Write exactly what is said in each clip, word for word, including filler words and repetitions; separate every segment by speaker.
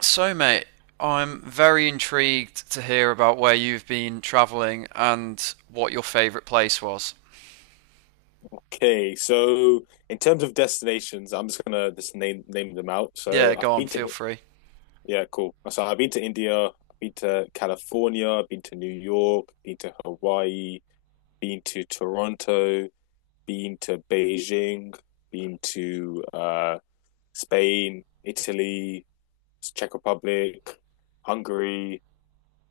Speaker 1: So, mate, I'm very intrigued to hear about where you've been travelling and what your favourite place was.
Speaker 2: Okay, so in terms of destinations, I'm just gonna just name name them out.
Speaker 1: Yeah,
Speaker 2: So
Speaker 1: go
Speaker 2: I've
Speaker 1: on,
Speaker 2: been
Speaker 1: feel
Speaker 2: to
Speaker 1: free.
Speaker 2: Yeah, cool. So I've been to India, I've been to California, I've been to New York, been to Hawaii, been to Toronto, been to Beijing, been to uh Spain, Italy, Czech Republic, Hungary,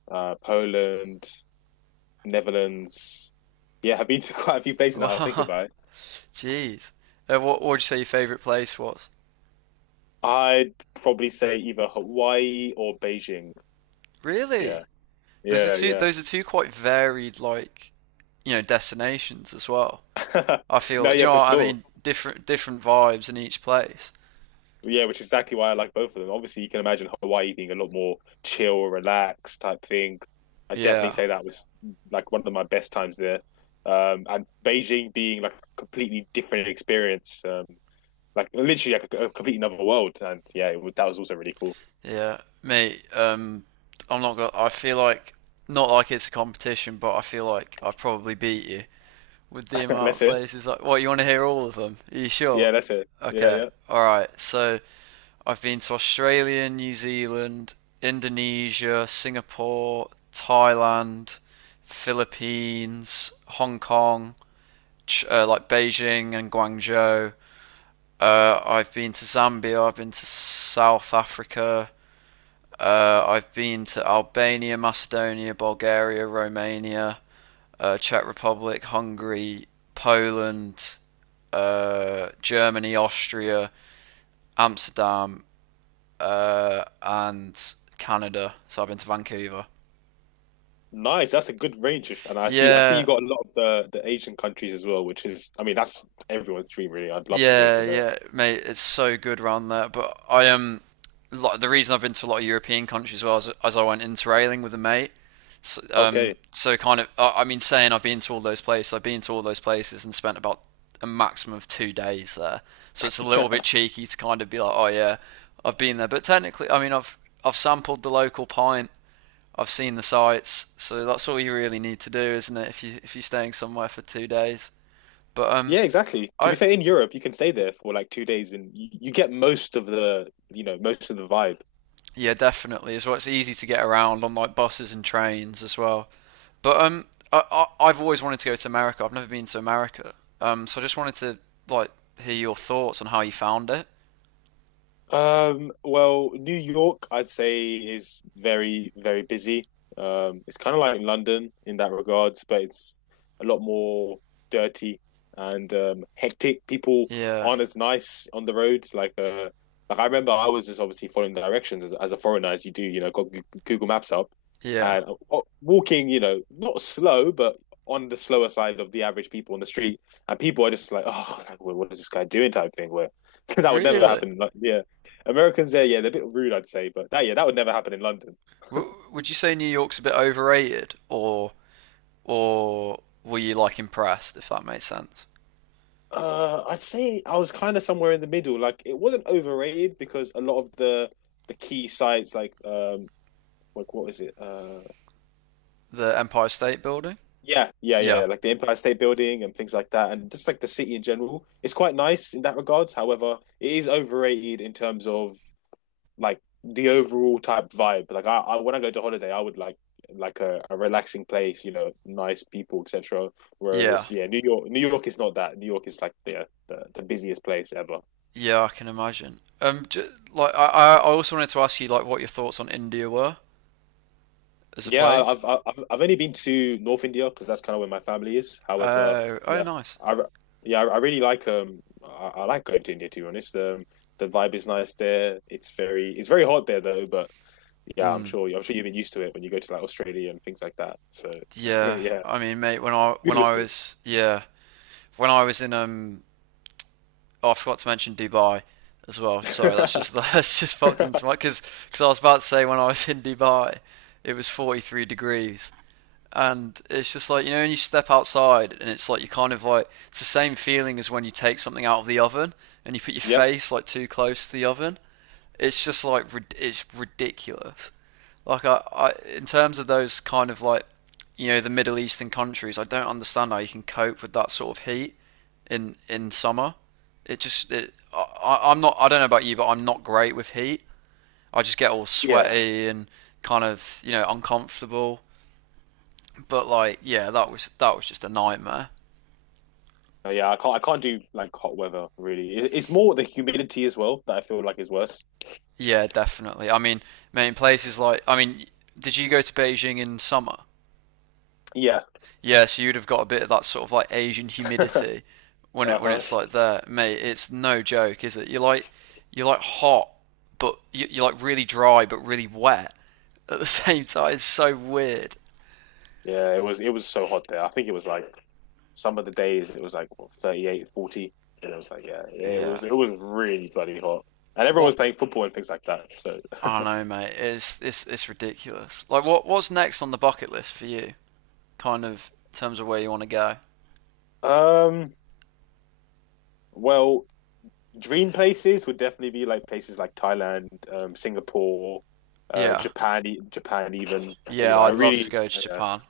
Speaker 2: uh Poland, Netherlands. Yeah, I've been to quite a few places now. I think about it.
Speaker 1: Jeez. Uh, what would you say your favourite place was?
Speaker 2: I'd probably say either Hawaii or Beijing.
Speaker 1: Really?
Speaker 2: Yeah,
Speaker 1: Those are
Speaker 2: yeah,
Speaker 1: two.
Speaker 2: yeah.
Speaker 1: Those are two quite varied, like you know, destinations as well. I feel.
Speaker 2: No,
Speaker 1: Do
Speaker 2: yeah,
Speaker 1: you know
Speaker 2: for
Speaker 1: what I
Speaker 2: sure.
Speaker 1: mean? Different, different vibes in each place.
Speaker 2: Yeah, which is exactly why I like both of them. Obviously, you can imagine Hawaii being a lot more chill, relaxed type thing. I definitely
Speaker 1: Yeah.
Speaker 2: say that was like one of my best times there. Um, and Beijing being like a completely different experience, um, like literally like a, a complete another world. And yeah, it, was- that was also really cool.
Speaker 1: Yeah, mate. Um, I'm not gonna. I feel like not like it's a competition, but I feel like I probably beat you with the amount
Speaker 2: That's
Speaker 1: of
Speaker 2: it.
Speaker 1: places. Like, what, you want to hear all of them? Are you sure?
Speaker 2: Yeah, that's it. Yeah,
Speaker 1: Okay,
Speaker 2: yeah.
Speaker 1: all right. So, I've been to Australia, New Zealand, Indonesia, Singapore, Thailand, Philippines, Hong Kong, Ch- uh, like Beijing and Guangzhou. Uh, I've been to Zambia. I've been to South Africa. Uh, I've been to Albania, Macedonia, Bulgaria, Romania, uh, Czech Republic, Hungary, Poland, uh, Germany, Austria, Amsterdam, uh, and Canada. So I've been to Vancouver.
Speaker 2: Nice. That's a good range, and I see. I see you
Speaker 1: Yeah,
Speaker 2: got a lot of the the Asian countries as well, which is, I mean, that's everyone's dream, really. I'd love to go
Speaker 1: yeah,
Speaker 2: to that.
Speaker 1: yeah, mate, it's so good around there. But I am, um, like, the reason I've been to a lot of European countries was as I went interrailing with a mate. So,
Speaker 2: Okay.
Speaker 1: um, so kind of, I I mean, saying I've been to all those places, I've been to all those places and spent about a maximum of two days there. So it's a little bit cheeky to kind of be like, oh yeah, I've been there. But technically, I mean, I've I've sampled the local pint. I've seen the sights. So that's all you really need to do, isn't it? If you if you're staying somewhere for two days. But um,
Speaker 2: Yeah, exactly. To be
Speaker 1: I
Speaker 2: fair, in Europe, you can stay there for like two days, and you, you get most of the, you know, most of the vibe.
Speaker 1: Yeah, definitely. As well, it's easy to get around on like buses and trains as well. But um, I, I I've always wanted to go to America. I've never been to America. Um, so I just wanted to like hear your thoughts on how you found it.
Speaker 2: Um, well, New York, I'd say, is very, very busy. Um, it's kind of like London in that regards, but it's a lot more dirty and um, hectic. People
Speaker 1: Yeah,
Speaker 2: aren't as nice on the road. Like, uh, like I remember, I was just obviously following directions as, as a foreigner, as you do. You know, got G- Google Maps up
Speaker 1: yeah.
Speaker 2: and uh, walking. You know, not slow, but on the slower side of the average people on the street. And people are just like, "Oh, like, what what is this guy doing?" type thing. Where that would never
Speaker 1: Really?
Speaker 2: happen. Like, yeah. Americans there, yeah, they're a bit rude, I'd say, but that yeah, that would never happen in London.
Speaker 1: W would you say New York's a bit overrated, or or were you like impressed, if that makes sense?
Speaker 2: Uh, I'd say I was kind of somewhere in the middle. Like it wasn't overrated because a lot of the the key sites, like um, like what is it? Uh,
Speaker 1: The Empire State Building?
Speaker 2: yeah, yeah,
Speaker 1: Yeah,
Speaker 2: yeah, like the Empire State Building and things like that, and just like the city in general, it's quite nice in that regards. However, it is overrated in terms of like the overall type vibe. Like I, I when I go to holiday, I would like like a, a relaxing place, you know, nice people, et cetera.
Speaker 1: yeah,
Speaker 2: Whereas yeah, New York, New York is not that. New York is like the the, the busiest place ever.
Speaker 1: yeah. I can imagine. Um, j Like, I I I also wanted to ask you like what your thoughts on India were as a
Speaker 2: Yeah,
Speaker 1: place.
Speaker 2: I've I've I've only been to North India because that's kind of where my family is. However,
Speaker 1: Uh, oh,
Speaker 2: yeah,
Speaker 1: nice.
Speaker 2: I yeah I really like um I, I like going to India to be honest. Um, the vibe is nice there. It's very it's very hot there though, but yeah, I'm sure I'm sure you've been used to it when you go to like Australia and things like that. So
Speaker 1: Yeah,
Speaker 2: yeah.
Speaker 1: I mean, mate, when I
Speaker 2: Food
Speaker 1: when
Speaker 2: was
Speaker 1: I
Speaker 2: good.
Speaker 1: was yeah when I was in um oh, I forgot to mention Dubai as well. Sorry, that's just that's just popped into my, because because I was about to say when I was in Dubai, it was forty-three degrees, and it's just like, you know, when you step outside and it's like, you kind of like, it's the same feeling as when you take something out of the oven and you put your
Speaker 2: Yep.
Speaker 1: face like too close to the oven. It's just like, it's ridiculous. Like, I, I in terms of those kind of, like, you know, the middle eastern countries, I don't understand how you can cope with that sort of heat in in summer. It just it, I- I'm not, I don't know about you, but I'm not great with heat. I just get all
Speaker 2: Yeah.
Speaker 1: sweaty and kind of, you know, uncomfortable. But like, yeah, that was that was just a nightmare.
Speaker 2: Uh, Yeah, I can't I can't do like hot weather really. It, it's more the humidity as well that I feel like is worse.
Speaker 1: Yeah, definitely. I mean, in places like, I mean, did you go to Beijing in summer?
Speaker 2: Yeah.
Speaker 1: Yeah, so you'd have got a bit of that sort of like Asian humidity when it when
Speaker 2: Uh-huh.
Speaker 1: it's like there, mate. It's no joke, is it? You're like you're like hot, but you- you're like really dry, but really wet at the same time. It's so weird.
Speaker 2: Yeah, it was it was so hot there. I think it was like some of the days it was like what, thirty-eight, forty, and it was like yeah, yeah, it
Speaker 1: Yeah.
Speaker 2: was it was really bloody hot. And everyone
Speaker 1: What?
Speaker 2: was playing football and things like that. So
Speaker 1: I don't know, mate. It's it's it's ridiculous. Like, what what's next on the bucket list for you? Kind of in terms of where you want to go.
Speaker 2: um well, dream places would definitely be like places like Thailand, um Singapore, uh
Speaker 1: Yeah.
Speaker 2: Japan, e- Japan even. You
Speaker 1: Yeah,
Speaker 2: know, I
Speaker 1: I'd love to
Speaker 2: really
Speaker 1: go to
Speaker 2: yeah.
Speaker 1: Japan.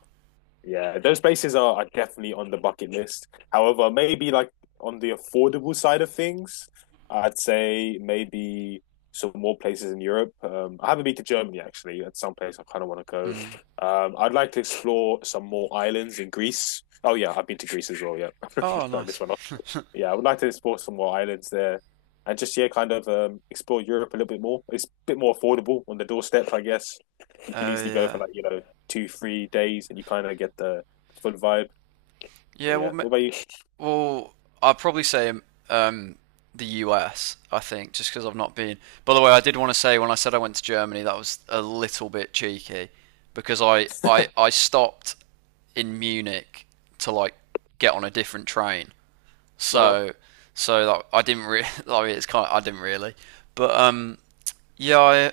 Speaker 2: Yeah, those places are, are definitely on the bucket list. However, maybe like on the affordable side of things, I'd say maybe some more places in Europe. Um, I haven't been to Germany actually. At some place I kind of want to go.
Speaker 1: Mm.
Speaker 2: Um, I'd like to explore some more islands in Greece. Oh yeah, I've been to Greece as well. Yeah,
Speaker 1: Oh,
Speaker 2: I missed
Speaker 1: nice.
Speaker 2: one. Yeah, I would like to explore some more islands there, and just yeah, kind of um, explore Europe a little bit more. It's a bit more affordable on the doorstep, I guess. You can
Speaker 1: Oh,
Speaker 2: easily go for
Speaker 1: yeah.
Speaker 2: like you know two, three days, and you kind of get the full vibe.
Speaker 1: Yeah,
Speaker 2: But
Speaker 1: well,
Speaker 2: yeah,
Speaker 1: ma-
Speaker 2: what about you?
Speaker 1: well, I'd probably say, um, the U S, I think, just because I've not been. By the way, I did want to say when I said I went to Germany, that was a little bit cheeky because I, I, I stopped in Munich to like get on a different train.
Speaker 2: Uh-huh.
Speaker 1: So so that I didn't really. I mean, it's kind of I didn't really, but um, yeah, I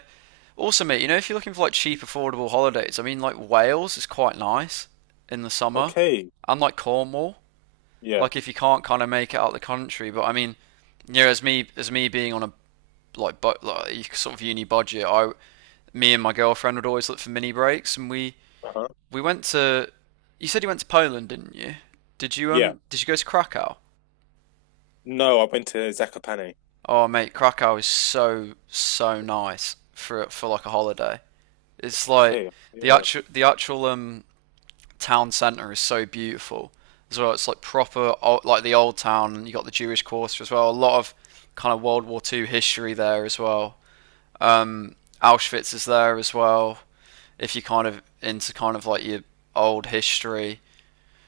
Speaker 1: Also, mate, you know, if you're looking for like cheap, affordable holidays, I mean, like, Wales is quite nice in the summer,
Speaker 2: Okay.
Speaker 1: and like Cornwall.
Speaker 2: Yeah.
Speaker 1: Like if you can't kind of make it out of the country, but I mean, you know, as me as me being on a like but like sort of uni budget, I me and my girlfriend would always look for mini breaks, and we
Speaker 2: Uh-huh.
Speaker 1: we went to. You said you went to Poland, didn't you? Did you
Speaker 2: Yeah.
Speaker 1: um did you go to Krakow?
Speaker 2: No, I went to Zakopane.
Speaker 1: Oh mate, Krakow is so so nice for for like a holiday. It's like
Speaker 2: Okay.
Speaker 1: the
Speaker 2: Yeah.
Speaker 1: actual the actual um town centre is so beautiful as well. It's like proper, like the old town, and you got the Jewish Quarter as well. A lot of kind of World War Two history there as well. Um, Auschwitz is there as well. If you're kind of into kind of like your old history,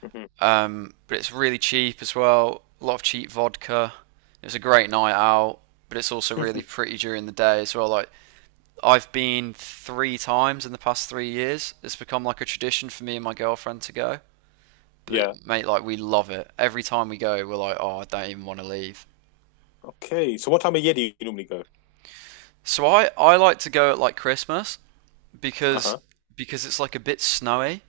Speaker 2: Hmm.
Speaker 1: um, but it's really cheap as well. A lot of cheap vodka. It was a great night out, but it's also really pretty during the day as well. Like I've been three times in the past three years. It's become like a tradition for me and my girlfriend to go,
Speaker 2: Yeah.
Speaker 1: but mate, like, we love it. Every time we go, we're like, oh, I don't even want to leave.
Speaker 2: Okay. So what time of year do you normally go?
Speaker 1: So I, I like to go at like Christmas because
Speaker 2: Uh-huh.
Speaker 1: because it's like a bit snowy.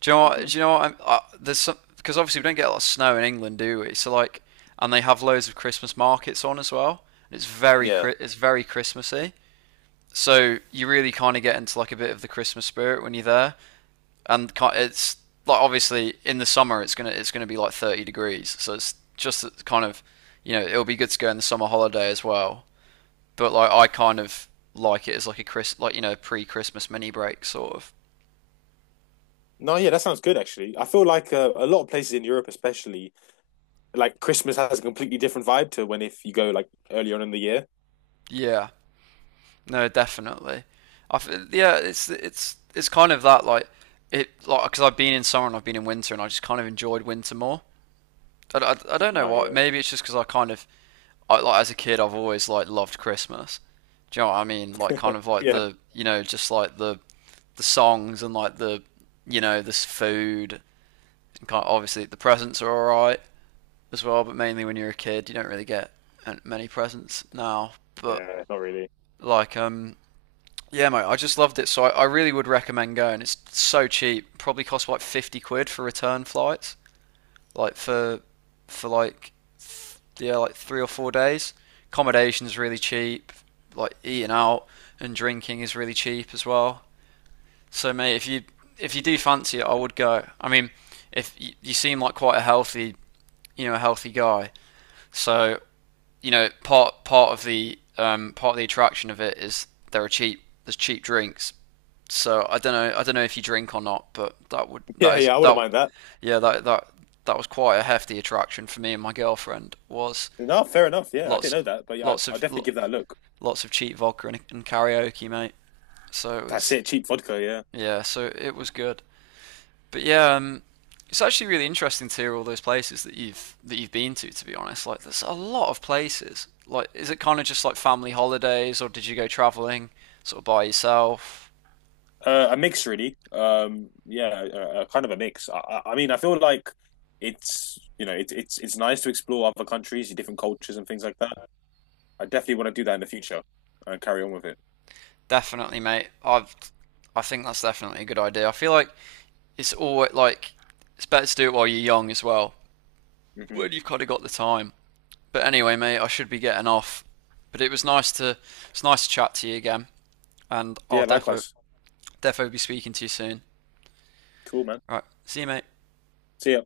Speaker 1: Do you know what? Do
Speaker 2: Hmm.
Speaker 1: you know what? I'm, uh, there's some, because obviously we don't get a lot of snow in England, do we? So like, and they have loads of Christmas markets on as well. And it's very
Speaker 2: Yeah.
Speaker 1: it's very Christmassy. So you really kind of get into like a bit of the Christmas spirit when you're there. And it's like obviously in the summer it's gonna it's gonna be like thirty degrees, so it's just kind of, you know, it'll be good to go in the summer holiday as well. But like I kind of like it as like a Chris, like, you know, pre-Christmas mini break sort of.
Speaker 2: No, yeah, that sounds good actually. I feel like uh, a lot of places in Europe, especially, like Christmas has a completely different vibe to when if you go like earlier on in the year.
Speaker 1: Yeah, no, definitely. I f- yeah, it's it's it's kind of that like, it, like because I've been in summer and I've been in winter and I just kind of enjoyed winter more. I, I, I don't know
Speaker 2: No,
Speaker 1: what.
Speaker 2: yeah,
Speaker 1: Maybe it's just because I kind of I like as a kid I've always like loved Christmas. Do you know what I mean? Like kind of like
Speaker 2: yeah,
Speaker 1: the, you know, just like the the songs and like the, you know, this food and kind of- obviously the presents are all right as well. But mainly when you're a kid, you don't really get many presents now. But
Speaker 2: yeah, not really.
Speaker 1: like um yeah, mate, I just loved it. So I, I really would recommend going. It's so cheap. Probably costs like fifty quid for return flights like for for like th- yeah like three or four days. Accommodation's really cheap. Like eating out and drinking is really cheap as well. So mate, if you if you do fancy it, I would go. I mean, if you, you seem like quite a healthy, you know, a healthy guy, so, you know, part part of the, um, part of the attraction of it is there are cheap, there's cheap drinks. So I don't know I don't know if you drink or not, but that would
Speaker 2: Yeah,
Speaker 1: that is
Speaker 2: yeah, I wouldn't
Speaker 1: that
Speaker 2: mind that.
Speaker 1: yeah that that that was quite a hefty attraction for me and my girlfriend was
Speaker 2: No, fair enough. Yeah, I didn't
Speaker 1: lots
Speaker 2: know that, but yeah, I,
Speaker 1: lots
Speaker 2: I'll
Speaker 1: of
Speaker 2: definitely give that a look.
Speaker 1: lots of cheap vodka and, and karaoke, mate. So it
Speaker 2: That's
Speaker 1: was,
Speaker 2: it, cheap vodka. Yeah,
Speaker 1: yeah, so it was good. But yeah, um, it's actually really interesting to hear all those places that you've that you've been to. To be honest, like, there's a lot of places. Like, is it kind of just like family holidays, or did you go traveling sort of by yourself?
Speaker 2: uh, a mix really. Um, yeah, uh, kind of a mix. I, I I mean, I feel like it's you know it's it's it's nice to explore other countries, different cultures, and things like that. I definitely want to do that in the future and carry on with it.
Speaker 1: Definitely, mate. I've I think that's definitely a good idea. I feel like it's always like it's better to do it while you're young as well,
Speaker 2: Hmm.
Speaker 1: when you've kind of got the time. But anyway, mate, I should be getting off. But it was nice to it's nice to chat to you again, and I'll
Speaker 2: Yeah,
Speaker 1: defo
Speaker 2: likewise.
Speaker 1: defo be speaking to you soon.
Speaker 2: Cool, man.
Speaker 1: All right, see you, mate.
Speaker 2: See ya.